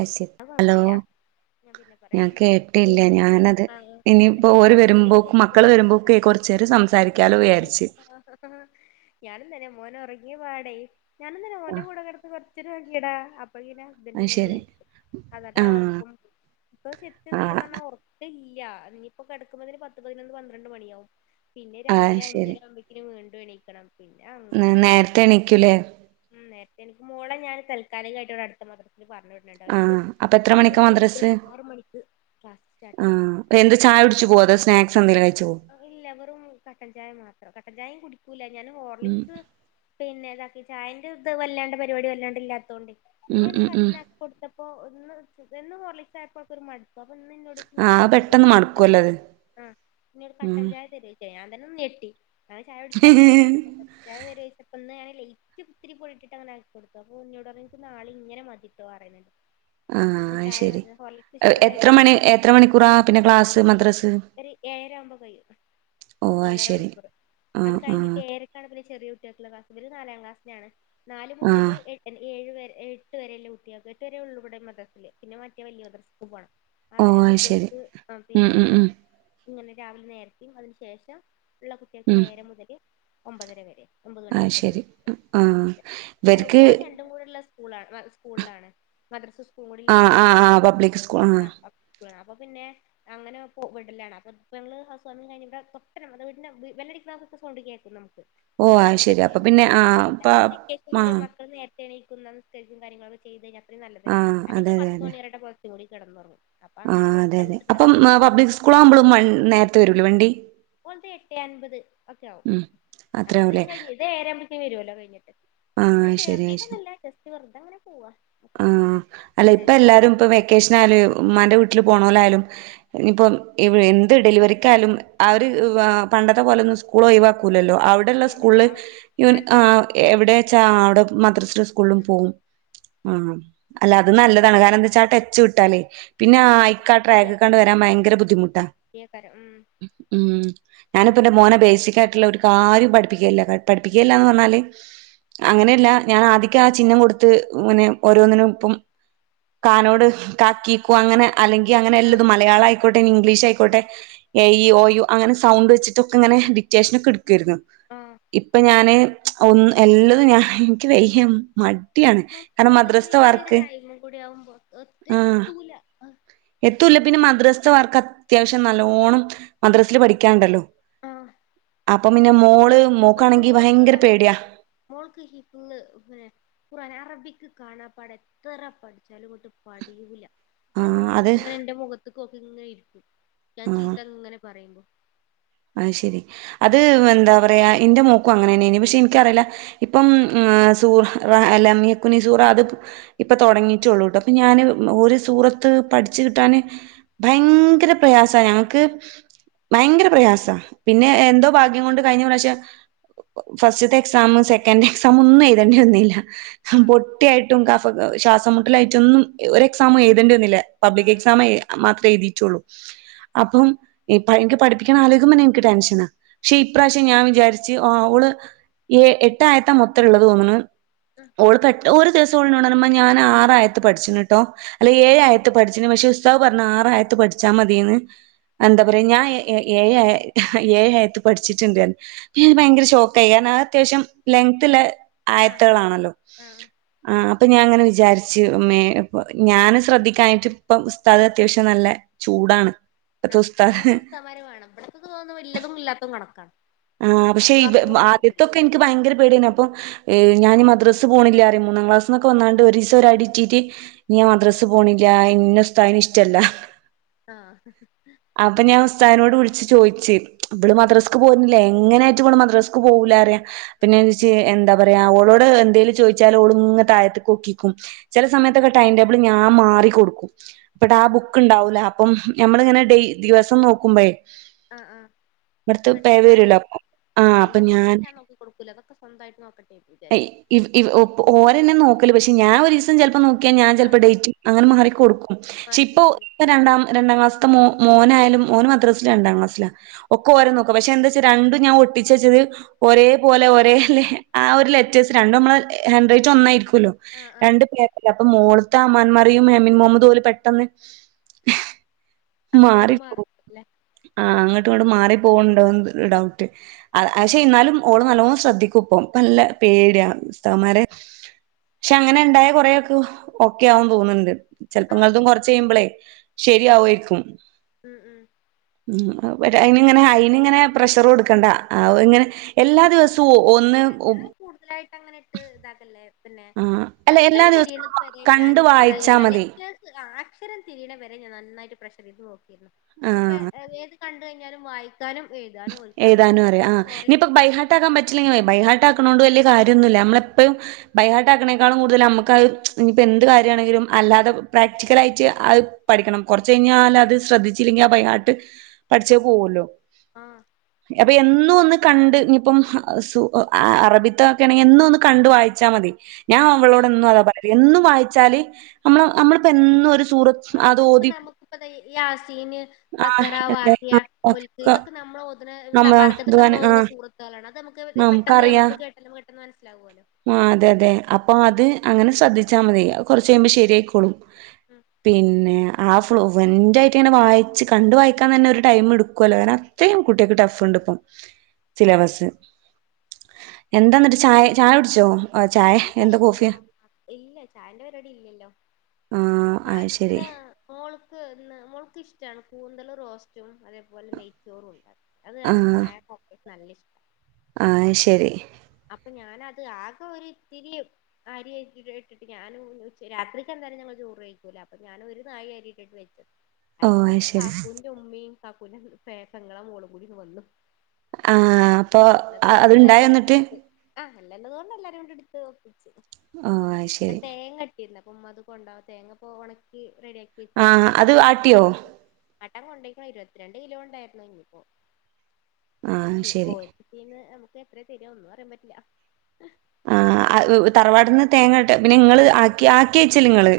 AC അത് hello കൊഴപ്പില്ല ഞാൻ പിന്നെ പറയാം ഞാൻ കേട്ടില്ല്യ പിന്നെ ഞാനത് ആഹ് കൊഴപ്പില്ല ഇനിയിപ്പോ ഓര് അതിന്റെ ഇതില് വെരുമ്പോക്കും മക്കള് വെച്ചതാ വെരുമ്പോക്കെ കൊർ ച്ചേരം സംസാരിയ്ക്കാലാേയാര്ച്ച് ആഹ് ഞാനും തന്നെ മോനാെറങ്ങ്യ പാടേയ് ഞാനും തന്നെ ആ ഓന്റെ കൂടെ കെടെന്ന് കൊർച്ചേരം ഒർങ്ങ്യെടാ അപ്പോയ്ക്ക് ഇന്റെ ഹസ്ബന്റ് അത് ഇങ്ങെനെ ശരി വ്ൾച്ച് ആഹ് ന്നെട്ടാ ആ ഒർക്കും പോയ് ഇപ്പാ ശെരിയ്ക്കും ആ സത്യം പർഞ്ഞാ ഒർക്കല്ലാ ഇഞ്ഞ്പ്പാെ കെടക്കുമ്പതിന് പത്ത് പതിനൊന്ന് പന്ത്രണ്ട് മണിയാവും പിന്നെ ആ രാവിലെ അഞ്ചെര ആവുമ്പയ്ക്കിന് വീണ്ടും എണീക്കെണം നെ നേര്ത്തെ എണീയ്ക്കുലേ ഉം നേര്ത്തെ എണീക്കും മൊളെ ഞാന് തൽക്കാലികായിട്ട് വ്ടെ അട്ത്ത മാദ്രസ്ല് പറഞ്ഞ് വിട്ണ്‌ണ്ട് ആ അവര് അപ്പൊ എത്ര ആറ് മണിക്കാ മണീക്ക് മദ്രസ് ആറ് മണിക്ക് ക്ലാസ്സ് ആ സ്റ്റാട്ടെയ്യും എന്ത് ചായുട്ച്ച് പോവ അതൊ സ്നാക്സ് എന്തെലും കഴിച്ച് പോ. ഇല്ല വറും കട്ടൻ ചായ മാത്രം കട്ടൻ ചായയും കുടിക്കൂല ഞാന് ഉം ഹോർലിക്സ്. പിന്നെ താക്കി ചായന്റെ ഇത് വല്ലാണ്ട പരിപാടി വല്ലാണ്ട് ഇല്ലാതോണ്ടയ് ഉം ഇന്നേന് ഉം ഉം കട്ട്ന കൊട്ത്തപ്പോ ഒന്ന് എന്നും ഹോർലിക്സായപ്പോൾക്കൊര് മട് പ് അപ്പന്ന്ന്നോടോയ്ച്ച് ആ അത് കട്ടഞ്ചായ പെട്ടെന്ന് തരൊയ്ച് മടുക്കുവല്ലോ അത് ആ പിന്നൊരു ഉം കട്ടഞ്ചായ. തരോയ്ച് ഞാൻ തന്നെ നെട്ടി അങ്ങനെ ചായടിക്കാത്ത ആളാണ്. ചായ തെരോയ്ച്ചപ്പൊന്ന് ഞാൻ ലേറ്റ്ത്തിരി പൊടിട്ടങ്ങനെ ആക്കി കൊടുത്തു അപ്പോഓൾന്നോട് പർഞ്ഞ് ഇൻക്ക് നാളീം ഇങ്ങനെ മതിട്ടോ പറിണ് [unintelligible] ആഹ് അയ്ശരി എത്ര മണി ഇഷ്ടല്ലായിട്ടെന്തോന്നോ എത്ര മണിക്കൂറാ പിന്നെ ക്ലാസ്സ് മദ്രസ്. ഒരു ഏഴര ആവുമ്പോ കഴിയും ഓഹ് അഹ്ശരി ഉം ഉം. [unintelligible] ര്ക്കാണെങ്കില് ചെറിയ കുട്ട്യാക്ക്ള്ള ക്ലാസ് ബല് നാലാം ക്ലാസ്സിലാണ് നാല് ആ മുതല് എട്ട് ഏഴ് വരെ ഏഴ്. ട്ട് വരെല്ല കുട്ട്യാക് എട്ട് വരേ ഉള്ളൂ ഇവിടെ മദ്രസല് പിന്നെ മറ്റേ വല്ല്യ മദ്രസക്ക് പോണം. ഓ അവരെ അത് ശരി കുട്ട്യൾക്ക് അ ഉം പിന്നെ. ഉം ഉം ഇങ്ങനെ രാവിലെ നേര്തിം അതിന് ശേഷം ഉള്ള കുട്ട്യാക്ക് ഉം ഏഴര മുതല് ഒമ്പതര വരെ. ഒമ്പത് അത് മണിവരെക്കെ ശരി തോന്ന ആ ഓള് ഇവർക്ക് മോള് രണ്ടും കൂടെള്ള സ് കൂളാ മ സ്കൂൾലാണ് മദ്രസു സ്കൂളും കൂടിള്ള ആ ആ ആ സ്കൂളായഞ്ച്പ്പ പബ്ലിക് സ്കൂൾ ആ അ ഒ. സ്കൂളാണ് അപ്പൊ പിന്നെ അങ്ങനെ പൊ വിടലാണ് അപ്പൊ. ഇപ്പമ്മള് ഹൗസ് വാമിങ് കഴിഞിട്ട തൊട്ടനമ്മടെ വീടിന്റെ വ് വെല്ലടിക് ണാതൊക്കെ സൗണ്ട് കേക്കും നമുക്ക്. ഓ അത്ര അത് ശരി അടുത്തന്നെണ് അപ്പൊ ആ പിന്നെ അപ്പ എന്തായാലും ആ വെക്കേഷൻല് മക്കൾ നേര് തെണീക്കുന്നതും നിസ്കരിക്കും കാര്യങ്ങളൊക്ക ചെയ്ത്കയിഞ്ഞ അത്രീം ആ നല്ലതല്ലെ അതെ അല്ലെങ്കി അതെ പത്ത് അതെ മണിവരെടെ പൊതച്ചു മൂടി കെടന്നൊറങ്ങും. അപ്പൊ അങ്ങനെ വെറുതെ വിട്ന്നതാ ക്ലാസ്സ്‌. കുളാവുമ്പളും വൺ നേർത്തെ വരൂലെ വണ്ടി. ഓൾത് എട്ടെ അൻപത് ഒക്കെ ആവും ഉം അപ്പതിന് ത് അത്രയാവൂലേ കഴിഞ്ഞു ഇത് ഏയരാവുമ്പത്തേനെ വരുവല്ലോ കഴിഞ്ഞിട്ട്. ആ വടെ ശരി ശരി ചേർത്തീട്ടൊന്നുല്ല ജസ്റ്റ് വെറുതങ്ങനെ പൂവാ അത്രന്നൊള്ളൂ രണ്ട് ക്ലാസ്സ്ത്തു. ക്കേഷനായാലു ഉമ്മാൻ്റെ വീട്ടില് പോണോലായാലും. ഇഞ്ഞ്പ്പം എവി എന്ത് ഡെലിവറിക്കായാലും അവര് വാ പണ്ടത്തെ പോലൊന്നും സ്കൂളൊയിവാക്കൂലല്ലോ അവിട് ടെള്ള ഇല്ലല്ല സ്കൂൾല് അവ ഇവൻ ആഹ് എവിടേച്ചാ അവിടെ മദ്രസിലും സ്കൂളിലും ഉം പോവും. ആഹ് അല്ല അത് നല്ലതാണ് കാരണെന്തെച്ചാ ആ ടച്ച് വിട്ടാലേ. പിന്നാ ആഹ് അയിക്കാ ട്രാക്ക്ക്കാണ്ട് മടിയാക്കാരം വരാൻ ഭയങ്കര ബുദ്ധിമുട്ടാ മടിയാക്കാരം ഉം ഉം. ഞാന്പ്പന്റെ മോനെ ബേസിക്കായിട്ട്ള്ള ഒരു കാര്യും പഠിപ്പിക്കല്ല പട് പഠിപ്പിക്കല്ലാന്ന് പർഞ്ഞാല്. അങ്ങനെയല്ല ഞാൻ അധികാ ചിഹ്നം കൊടുത്ത് ഇങ്ങനെ ഓരോന്നിനും ഇപ്പം. കാനോട് കാ കീ കൂ അങ്ങനെ അല്ലെങ്കി അങ്ങനെ ആഹ് എല്ലതും മലയാളായി ക്കോട്ടേഞ്ഞ് ആഹ് ഇംഗ്ലീഷയ്ക്കോട്ടെ എ ഇ ഓ യു അങ്ങനെ സൗണ്ട് വെച്ചിട്ടൊക്കെങ്ങനെ ഡിക്റ്റേഷനൊക്കെട് ക്കേര്ന്നു ആഹ് ആഹ് ഇപ്പ ഞാന് ഒന്ന് എല്ലതും ഞാൻ എനിക്ക് വെയ്യ മട് സത്യം നമ്മളീ ഒരു ടൈമും കൂടിയാവുമ്പോ ഒത് ആഹ് എത്തൂല അഹ്. എത്തൂല്ല പിന്നെ മദ്രസ്ത്തെ വർക്കത്യാവശ്യം നല്ലോണം മദ്രസല് പഠിക്കാണ്ടല്ലോ. ആഹ്. അപ്പം പിന്നെ മോള് മോക്കാണെങ്കി മോൾക്ക് ഭയങ്കര അതേപോലെ പേട്യാ. തന്നെ മോൾക്ക് ഹിഫ്ള് മേ ഖുറാന അറബിക് കാണാപ്പാടെത്തറ പഠിച്ചാലും ഇങ്ങോട്ട് പഠിയൂല ആഹ് അത് ത്ങ്ങനെന്റെ മുഖത്ത്ക്കോക്കിങ്ങനെ ഇര്ക്കു ഞാൻ ചീത്തങ്ങനെ പറയുമ്പോ. അഹ് ശെരി അത് എന്താ പറയാ എന്റ മോക്കും അങ്ങനെന്നേനി പക്ഷെ ഇൻക്കറില. ഇപ്പം ആഹ് സൂഹ് റ അലം യക്കുനി സൂറ അത് ഇപ്പ തൊടങ്ങീട്ടൊള്ളൂട്ടോ. പ ഞാന് ആഹ് ഉം ഓര് സൂറത്ത്. പഠിച്ച് കിട്ടാന് ഭയങ്കര പ്രയാസാ ഞങ്ങക്ക് ഭയങ്കര പ്രയാസ് പിന്നെ എന്തോ ഭാഗ്യം കൊണ്ട് കഴിഞ്ഞ പ്രാശ്യ ഫസ്റ്റത്തെ എക്സാമ് സെക്കൻ്റെക്സാമൊന്നും എഴുതേണ്ടി വന്നീല്ല ഹും ആഹ് പൊട്ടിയായിട്ടും കഫക്കെ ശ്വാസം മുട്ടലായിട്ടൊന്നും ഇ ഒരെക്സാമും എഴുതേണ്ടി വന്നില്ല ആഹ് പബ്ലിക്കെക്സാമേ മാത്രേ എഴുതീറ്റുള്ളൂ അപ്പം എ പ എൻക്ക് പഠിപ്പിക്കാനാലോചി ക്കുമ്പന്നെ എനിക്ക് ടെൻഷനാ ക്ഷെ ഇപ്രാശ്യം ഞാൻ കയ്യിലാറെ വിചാരി ച്ച് ആഹ് ഓള് ഏ എട്ടായത്താ മൊത്ത്ള്ളത് തോന്ന്ണ് ആഹ് ഓള്ക്കെട്ട് ഓര് ദിവസോളെന്നോട് പറഞ്ഞ് ഉമ്മാ ഞാന് ആറായത്ത് പഠിച്ച്ണ് ട്ടോ അല്ല ഏഴായത്ത് പഠിച്ച്ണ് പക്ഷെ ഉസ് താദ് പറഞ്ഞ് ആറായത്ത് പഠിച്ചാ മതീന്ന് ആഹ് എന്താ പറയാ ഞാ ഏ ഏ ഏഴായ എ ഇഹ ഏഴായത്ത് പഠിച്ചിട്ടുണ്ടാന്നു ഞാൻ ആഹ് ഭയങ്കര ഷോക്കായി കാരണം അതത്യാവശ്യം ലെങ്ന്തുള്ള ആഹ് ആയത്ത്കളാണല്ലോ ആഹ് ആഹ് അപ്പൊ ഞാൻങ്ങനെ വിചാരിച്ച് മേ ഇപ്പൊ ഞാന് ശ്രദ്ധിക്കാഞ്ഞിട്ട് ഇപ്പ ഉസ്താദ് അത്യാവശ്യം നല്ല ചൂടാണ് ഇപ്പത്തെ ആഹ് ആ ഉസ്താദ് അങ്ങനത്തെ ഉസ്താദ്മാര് വേണം ഇവിടത്തത് ഓന്ന് ഇല്ലതും ഇല്ലാത്തതും കണക്കാണ് ആഹ് പക്ഷെ ഒരു ഇവ വർക്കും കൂടി കൊടുക്കൂല ആദ്യത്തൊക്കെ ഇനിക്ക് ഭയങ്കര പേടിയാണ് അപ്പൊ ഏഹ് ഞാന് മദ്രസ്സ പോണില്ലാ അറയും മൂന്നാം ക്ലാസ്സ്ന്നൊക്കെ വന്നാണ്ട് ഒരീസൊരടിറ്റീറ്റ് ഇനിയാൻ മദ്രസ പോണില്ല ഇന്ന ഉസ്താദിന് ഇഷ്ടല്ല ആഹ് അപ്പ ഞാൻ ഉസ്താദിനോട് വിളിച്ച് ചോയിച്ച് ഇവള് മദ്രസക്ക് പോരുന്നില്ല എങ്ങനായിട്ടും ഇവള് മദ്രസ് ക്ക് പോവൂലാ പറയ ആഹ് പിന്നെ ദിസ് ചേ എന്താ പറയാ ഓളോട് എന്തേലും ചോയിച്ചാലോള് ഇങ്ങ് താഴത്തൈക്കോക്കിക്കും ചെല സമയത്തൊക്കെ ടൈംടേബിള് ഞാൻ മാറി കൊടുക്കും ഇപ്പട്ട് ആഹ് ബുക്ക്ണ്ടാവൂല അപ്പം ഞമ്മളിങ്ങനെ ഡെയ് ദിവസം നോക്കുമ്പഴേ ആഹ് ആഹ് ഇവിടുത്തെ പേ പെട്ടെന്ന് വരുവല്ലോ മാറിയല്ല അപ്പൊ ആഹ് ടൈം അപ്പൊ ടേബിളൊന്നും ഞാൻ നോക്കി കൊടുക്കൂല്ല അതൊക്കെ സ്വന്തായിട്ട് നോക്കട്ടെ വിചാരി ഇവ് ഇവ ഓ ഓരന്നെ നോക്കല് പക്ഷെ ഞാൻ ഒരീസം ചെലപ്പോ നോ ക്കിയാ ഞാൻ ആഹ് ചെലപ്പൊ ഡേറ്റ് അങ്ങനെ മാറി കൊടുക്കും. ക്ഷെ മാറി ഇപ്പൊ നിക്കൂല ഇപ്പ രണ്ടാം രണ്ടാം ക്ലാസ്സ്ത്തെ മോ മോനായാലും മോന് മദ്രസ്സൽ രണ്ടാം ക്ലാസ്സിലാ ഒക്കെ ഓര് നോക്കും പക്ഷെ എന്താച്ചാ രണ്ടും ഞാൻ ഒട്ടിച്ച് വെച്ചത് ഒരേ പോലെ ഒരേ ല് ആഹ് ഒരു ലെറ്റേഴ്സ് രണ്ടും നമ്മള് ഏഹ് ഹാൻഡ്റൈറ്റ് ഒന്നായിരിക്കൂല്ലോ ആഹ് ആഹ് രണ്ടു പേരല്ല അപ്പൊ മോളത്തെ അമ്മാരെയും എമിൻ മുഹമ്മദ് പോലും പെട്ടെന്ന് അങ്ങോട്ടും ഇങ്ങോട്ടും മാറിപ്പോകും മാറില്ലേ ആഹ് അങ്ങോട്ടും ഇങ്ങോട്ട് മാറി പോകണ്ടോന്ന് ഡൗട്ട് പക്ഷെ എന്നാലും ഓള് നല്ലോണം ശ്രദ്ധിക്കൂപ്പം നല്ല പേടിയാണ്ഉസ്താവന്മാരെ പക്ഷെ അങ്ങനെ ഉണ്ടായൽ കൊറെക്കെ ഓക്കെയാവുന്ന് തോന്നുന്നുണ്ട് ആഹ് ചെലപ്പങ്ങളതും കൊറച്ച് കയ്യുമ്പോളെ ശരിയാവായിരിക്കും ഉം ഉം ഉം അയിനിങ്ങനെ അയിന് ഇങ്ങനെ പ്രഷറു കൊടുക്കണ്ട ഇങ്ങനെ ആ, എല്ലാ ഞാൻ ദിവസവും ഒന്ന് ഓരോ- ഞാൻ കൂടുതലായിട്ട് അങ്ങനെ ഇട്ട് ഇതാക്കല്ലേ പിന്നെ ആഹ് അല്ല എല്ലാ അക്ഷരം ദിവസവും തിരിയുന്നത് വരെ ഞാന് കണ്ട് വായിച്ചാ മതി ഇതാ അക്ഷരം തിരിണ വരെ ഞാൻ നന്നായിട്ട് പ്രഷർ ചെയ്ത് നോക്കിരുന്നു ഇപ്പ ആഹ് ഏത് ക കഴിഞ്ഞാലും വായിക്കാനും എഴുതാനും ഓന്ക്ക്‌ അറിയുന്നുണ്ട് ട്ടാക്കാൻ പറ്റില്ലെങ്കിൽ ബൈ ഹാർട്ടാക്കണോണ്ട് വലിയ കാര്യൊന്നുമില്ല നമ്മളെപ്പഴും ബൈഹാർട്ട് ആക്കണേക്കാളും കൂടുതല് നമുക്കത് ഇനിപ്പോ എന്ത് കാര്യമാണെങ്കിലും അല്ലാതെ പ്രാക്ടിക്കല് ആയിട്ട് പഠിക്കണം കുറച്ച് കഴിഞ്ഞാല് അത് ശ്രദ്ധിച്ചില്ലെങ്കിൽ ആഹ് ബൈഹാർട്ട് പഠിച്ചേ പോകുല്ലോ ആഹ് അപ്പൊ എന്നും ഒന്ന് കണ്ട്. ഇഞ് ഇപ്പം അറബിത്ത ഒക്കെ ആണെങ്കി എന്നും ഒന്ന് കണ്ട് വായിച്ചാ മതി. ഞാൻ അവളോട് ആഹ് എന്നും അതാ പറയല്. എന്നും വായിച്ചാല് നമ്മള് നമ്മളിപ്പോ എന്നും ഒരു സൂറ ആഹ് അപ്പൻക്ക്ഇപ്പ നമുക്കിപ്പതെ ഈ യാസീന് ആഹ് ബക്കറ, അല്ലേ വാക്കിയ, മുൽക്ക്, ഇതൊക്കെ നമ്മള് ഓത്ണ തബാറക്ക ഇതൊക്കെ നമ്മള് ഓത്ണ ആഹ് സൂറത്തേളാണ്. അത് നമുക്ക് പെട്ടെന്ന് എവിട്ന്ന് കേട്ടാലും പെട്ടെന്ന് മനസ്സിലാവോലോ. ആഹ് അതെ അതെ. അപ്പൊ അത് അങ്ങനെ ശ്രദ്ധിച്ചാ മതി. അത് കൊറച്ച കഴിയുമ്പോ ശെരിയായിക്കോളും ഉം പിന്നെ ആ ഫ്ലോവെന്റായിട്ട് ഇങ്ങനെ വായിച്ച് കണ്ട് വായിക്കാൻ തന്നെ ഒരു ടൈം എടുക്ക്വല്ലോ. കാര്ണം അങ്ങനെ അത്രേയും കുട്ട്യേക്ക് ട്ടഫ്ണ്ട് ഇപ്പം സിലബസ്സ് എന്താ ഇന്നട്ട് ചായ ചായ കുട്ച്ചോ. ഇല്ലെയ്നോ ഇല്ല ചായന്റെ പരിപടി ഇല്ലല്ലൊ. ആ ഞാൻ അത് ശരി ഇന്ന് മോൾക്ക് ഇന്ന് മോൾക്ക് ഇഷ്ടാണ്. കൂന്തൽ റോസ്റ്റും അതേപോലെ നെയ്ച്ചോറും ഉണ്ട അത് ആ രണ്ട് അയാൾക്ക് [unintelligible] നല്ല ഇഷ്ടം ആഹ് ശെരി അപ്പൊ ഞാനത് ആകെ ഒരുതിരിയും. അരി ഇട്ടിട്ട്ട്ട് ഞാന് ഉ രാത്രിക്ക് എന്താലും ഞങ്ങള് ചോറ് കഴക്കൂല. അപ്പൊ ഞാനൊ ഒരു നാഴി അരി ഇട്ടിട്ട് വെച്ച വെച് [inaudible] അയിക്ക് ശരി കാക്കൂന്റെ ഉമ്മിം കാക്കൂന്റെ പെങ്ങളെ മോളും കൂടീന്ന് വന്നു. ആ അപ്പൊ ഇള്ളത് കൊണ്ട് അത്ണ്ടായോ എല്ലാരും. എന്നിട്ട്? ആഹ് അല്ലല്ലത്കൊണ്ട് എല്ലാരും ഇ എടുത്ത് ഒപ്പിച്ചു ഓ അത് ശരി തേങ്ങ കി കിട്ടി അപ്പൊ ഉമ്മ അത് കൊണ്ടവാ തേങ്ങപ്പൊ ഒണക്കി റെഡിയാക്കി ആ വെച്ചിരുന്നു പിന്നെ അത് ഇമ്മ ആട്ടിയോ? ആട്ടാ കൊണ്ടോക്ക്ണ്. ഇരുന്ത്രണ്ട് കിലോ കൊണ്ടായിരുന്നു ഇഞ്ഞ്പ്പോ ആ ഇ പോ ശരി പീന്നതീന്ന് നമുക്ക് എത്രയ തരിക ഒന്നും അറിയാൻ പറ്റില ആ തറവാട്ട്ന്ന് തേങ്ങ ഇട്ട പിന്നെ ഇങ്ങള് ആക്കി ആക്കി അയച്ചല് ഇങ്ങള്.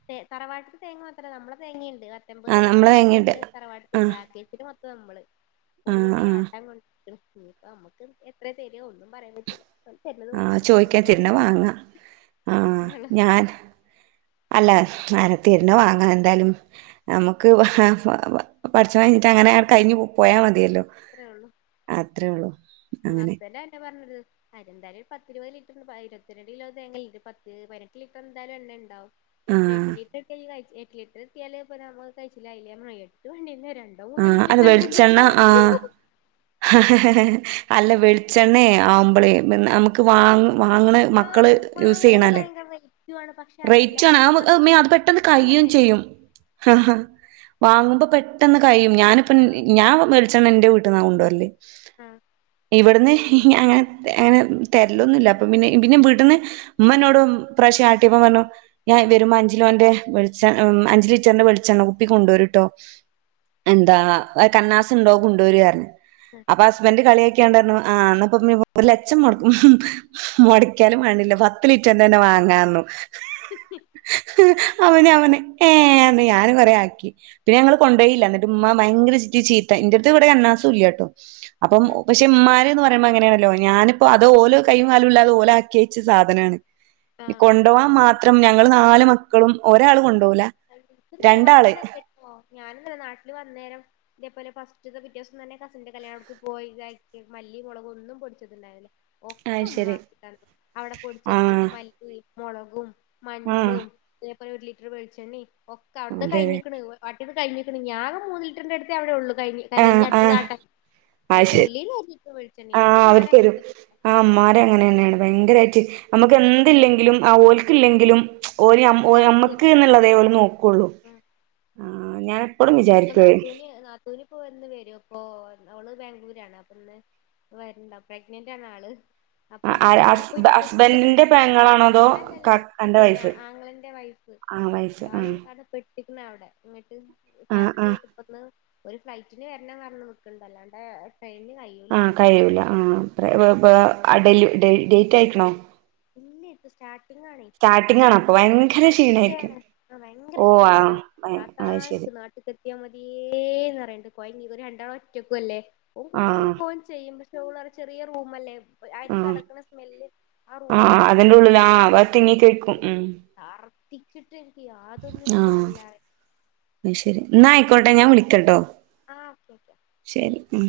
റ്റെ തറവാട്ടത്തില് തേങ്ങ മാത്രല്ല നമ്മള തേങ്ങിണ്ട്. പത്തമ്പത് ആ തേങ്ങ നമ്മള് നമ്മളത് വാങ്ങിണ്ട് കൊണ്ട് തറവാടത്തിണ്ട് ആ കേസി നമ്മള് പോല് കൊണ്ട് ആ കൊണ്ടൊയിക്കണുപ്പൊ നമ്മുക്ക് എത്ര തരോ ഒന്നും പറയാൻ പറ്റില്ല ഓല് തരുന്നത് ആഹ് വാങ്ങിക്കാ ചോദിക്കാ തരുന്ന അത്രക്കൊള്ളൂ വാങ്ങാം ആഹ് അങ്ങനെയള്ളു ഞാൻ അല്ല അഹ്. ത്തര്ന്ന വാങ്ങാ എന്തായാലും നമുക്ക് പഠച്ചവൻ കനിഞ്ഞിട്ട് അങ്ങനെ കഴിഞ്ഞ് പോയ മതിയല്ല അത്രേ ഒള്ളൂ അത്രെയുള്ളു. ഉം ഹസ്ബെന്റുംതല്ല അതെന്ന യ പറഞ്ഞത്. എന്തായാലും പത്തിരുപത് ലിറ്റർ ഇരുപത്തിരണ്ട് കിലോ തേങ്ങല്ലേ ഒരു പത്ത് പതിനെട്ട് ലിറ്റർ എന്തായാലും എണ്ണ ഇണ്ടാവും ആ അതിലൊരു എട്ട് ലിറ്റർ കിട്ടി കയിച്ചിലായില്ലേ എട്ട് ലിറ്റർ കിട്ടിയാല് ഇപ്പ നമ്മ കയിച്ചലായില്ലേ എട്ട് വേണ്ടിന്ന് രണ്ട് രണ്ടോ ആ മൂന്നോ കിട്ടിയ അത് അൽ വെളിച്ചെണ്ണ ഹദുലില്ല. ആ അല്ല വെളിച്ചെണ്ണെ ആവുമ്പളേ പിന്നെ നമുക്ക് വാങ്ങ് വാങ്ങ്ണെഹ്. മക്കള് വാങ്ങ യൂസ് വാങ്ങണത് ചെയ്ണല്ലെ ഭയങ്കര റേറ്റുമാണ് പക്ഷെ അതല്ല നമുക്ക് റേയ്റ്റാണ് പെട്ടെന്ന് നിർത്താൻ കയ്യും പറ്റില്ലല്ലോ ചെയ്യും. ആഹാ വാങ്ങുമ്പം പെട്ടെന്ന് കയ്യും. ഞാനിപ്പം ആഹ് ഞാൻ വെളിച്ചണ്ണ എന്റെ വീട്ടിന്നാ കൊണ്ടുവരെല് ല് ആഹ് ഇവിട്ന്ന്. അങ്ങനെ അങ്ങനെ തെർല്ലൊന്നുല്ല അപ്പ പിന്നെ പിന്നെ വീട്ട്ന്ന് ഇമ്മന്നോടും ഇപ്രാവശ്യം ആട്ടിപ്പൊ പറഞ്ഞു ഞാൻ വരുമ്പം അഞ്ച് കിലോന്റെ വെളിച്ചെണ് അഞ്ചിലിറ്ററിന്റെ വെളിച്ചെണ്ണ കുപ്പി കൊണ്ടോര്ട്ടോ എന്താ കണ്ണാസ്ണ്ടോ കൊണ്ടോര് പ്റഞ്ഞ് ആഹ് അപ്പൊ ഹസ്ബന്റ് കളിയാക്കിയാണ്ട് പറഞ്ഞു ആഹ് ഇന്നാപ്പൊ ഇമ്മീം മോനും ഒരു ലച്ചം മൊടക്കും മൊടക്കിയാലും വേണ്ടില്ല പത്ത് ലിറ്റർന്റെന്നെ വാങ്ങാ പറഞ്ഞു മോൻ അവന് ഏഹ് ന്ന് ഞാനും കൊറെ ആക്കി പിന്നെ ഞങ്ങള് കൊണ്ടേയില്ല എന്നിട്ട് ഇമ്മ ഭയങ്കര വിൾച്ച് ചീത്ത ഇന്റെ എട്ത്ത് ഇവിടെ കന്നാസും ഇല്ല്യാട്ടോ അപ്പം ഉം ഒ പക്ഷെ ഇമ്മാര് ന്ന് പറയ്മ്പോ അങ്ങനെയാണല്ലോ ഞാന്പ്പോ അത് ഓല് കയ്യും കാലുല്ലാതെ ഓല് ആക്കി വച്ച സാധനാണ് ഇഞ് ആഹ് കൊണ്ടോവാം മാത്രം ഞങ്ങള് നാല് മക്കളും ഒരാളും കൊണ്ടോവൂല്ല ഇൻക്കും തന്നെ വന്നേക്ക് ഒര് പോ ഞാനും തന്നെ നാട്ടില് വന്നേരം ഇതേപോലെ ഫസ്റ്റ്ത്തെ പിറ്റേ ദിവസം തന്നെ കസിന്റെ കല്യാണം അവ്ട്ക്ക് പോയി ഇതാക്കി മല്ലി മൊളകൊന്നും പൊടിച്ചതിണ്ടായില്ല ഒക്ക അയ്ശരി ഉമ്മാക്കിതന്നു അവടെ പൊടിച്ച് വെച്ചിര്ന്ന ആഹ് മല്ലിം, മൊളകും, ആഹ് മഞ്ഞളും ഇതേപോലെ ഒരു ലിറ്റർ വെളിച്ചണ്ണി ഒക്കെ അവ്ട്ത്തെ അതെ അതെ കഴിഞ്ഞിക്ക്ണ് ആട്ടിയൊക്കെ കയിഞ്ഞ്ക്ക്ണ് ഇഞ് ആകെ ഒര് മൂന്ന് ലിറ്ററിന്റെ അടുത്തേ അവിടെ ഉള്ളൂ കയിഞ്ഞ് കാരണം ആഹ് ഇഞ്ഞ് അട്ത്തത് ആഹ് ആട്ട അയ്ന്റെ അയ്ശെ ഉള്ളീന്ന് [unintelligible] ആഹ് അവർത്തെരും ആഹ് ഇമ്മാര് അങ്ങനെന്നേണ് തന്നെ ഭയങ്കരായിട്ട് നമ്മക്ക് എന്തില്ലെങ്കിലും ആഹ് ഓൽക്ക് ഇല്ലെങ്കിലും ഓര് ഞം ഒ നമുക്ക് തരും ഞമ്മക്ക്ന്ന്ള്ളതേ ഓല് നോക്കൊള്ളൂ ഉം ആഹ് ഞാൻ എ എപ്പളും വിചാരിക്കും അഹ് നാത്തൂന് ഓര് നാത്തൂന് ഇപ്പൊ ഇന്ന് വെരും അപ്പൊ ഓള് ബാംഗ്ലൂരാണ് അപ്പൊ ഇന്ന് വര്ണ്ട് പ്രെഗ്നന്റാണ് ആള് അപ്പൊ അവടെ ഹസ് പോയിട്ട് പെട്ട്ക്ക്ണ് ഹസ്ബൻഡിന്റെ പെങ്ങളാണോ അതോ അല്ലല്ല പിന്നെ ആങ്ങളന്റെ വൈഫ് ആങ്ങള വൈഫ്‌ ആഹ് ട്ട്ക്ക്ണ് അവ്ടെ ഇന്നട്ട് ആഹ് ആഹ് ഛർദിയായിട്ട് പ്പ ഇന്ന് ഓര് ഫ്ലൈറ്റിന് വെര്നം പറഞ്ഞ് നിക്ക്ണ്ട് അല്ലാണ്ടെ ട്രെയിന് കയ്യൂ ആഹ് കയ്യൂല ആഹ് പ്രെ വേ എഹ് ഡെല് ഡെയ്റ്റ് അയ്ക്ക്ണോ ഇല്ലേ ഇപ്പ സ്റ്റാർട്ടിങ്ങാണെയ് സ്റ്റാർട്ടിംഗ് ആണ് അപ്പൊ ആഹ് ഭയങ്കര ക്ഷീണായിരിക്കും ഫസ്റ്റ്ത്തേയാണ് ആഹ് ഭയങ്കര ഓ ക്ഷീണണ്ട് ഇഞ്ഞോട് ആഹ് പറയാ താത്താ അത് ശരി ഇൻക്ക് നാട്ട് ട്ട്ക്ക് എത്തിയാ മതിയേന്ന് പറയ്ണ്ട് കൊയങ്ങി ഇവര് രണ്ടാളും ഒറ്റക്കും അല്ലേ ഓ ആഹ് കുക്കിങ്ഒക്കെ ഓൻ ച്ചെ ച്ചെയ്യും പക്ഷെ ഓള് പറയും ചെറിയ റൂമല്ലേ അരി ആഹ് തെളക്ക്ണ സ്മെല്ല് ആ റൂമില് ആഹ് ഇങ്ങട് അതിന്റെ തിങ്ങി ഉള്ളിൽ ആ അത് നിക്കെകാരം തിങ്ങി അപ്പൊ കഴിക്കും ഇൻക്ക് ഉം ഷർദിച്ചിട്ട് എനിക്ക് യാതൊന്നിനും ആഹ് കോലല്ലാ പറയും അയ്ശരി ഇന്നാ ആയ്ക്കോട്ടെ ഞാൻ വിളിക്കട്ടോ ആഹ് ഓക്കെ ഓക്കെ ശരി ഉം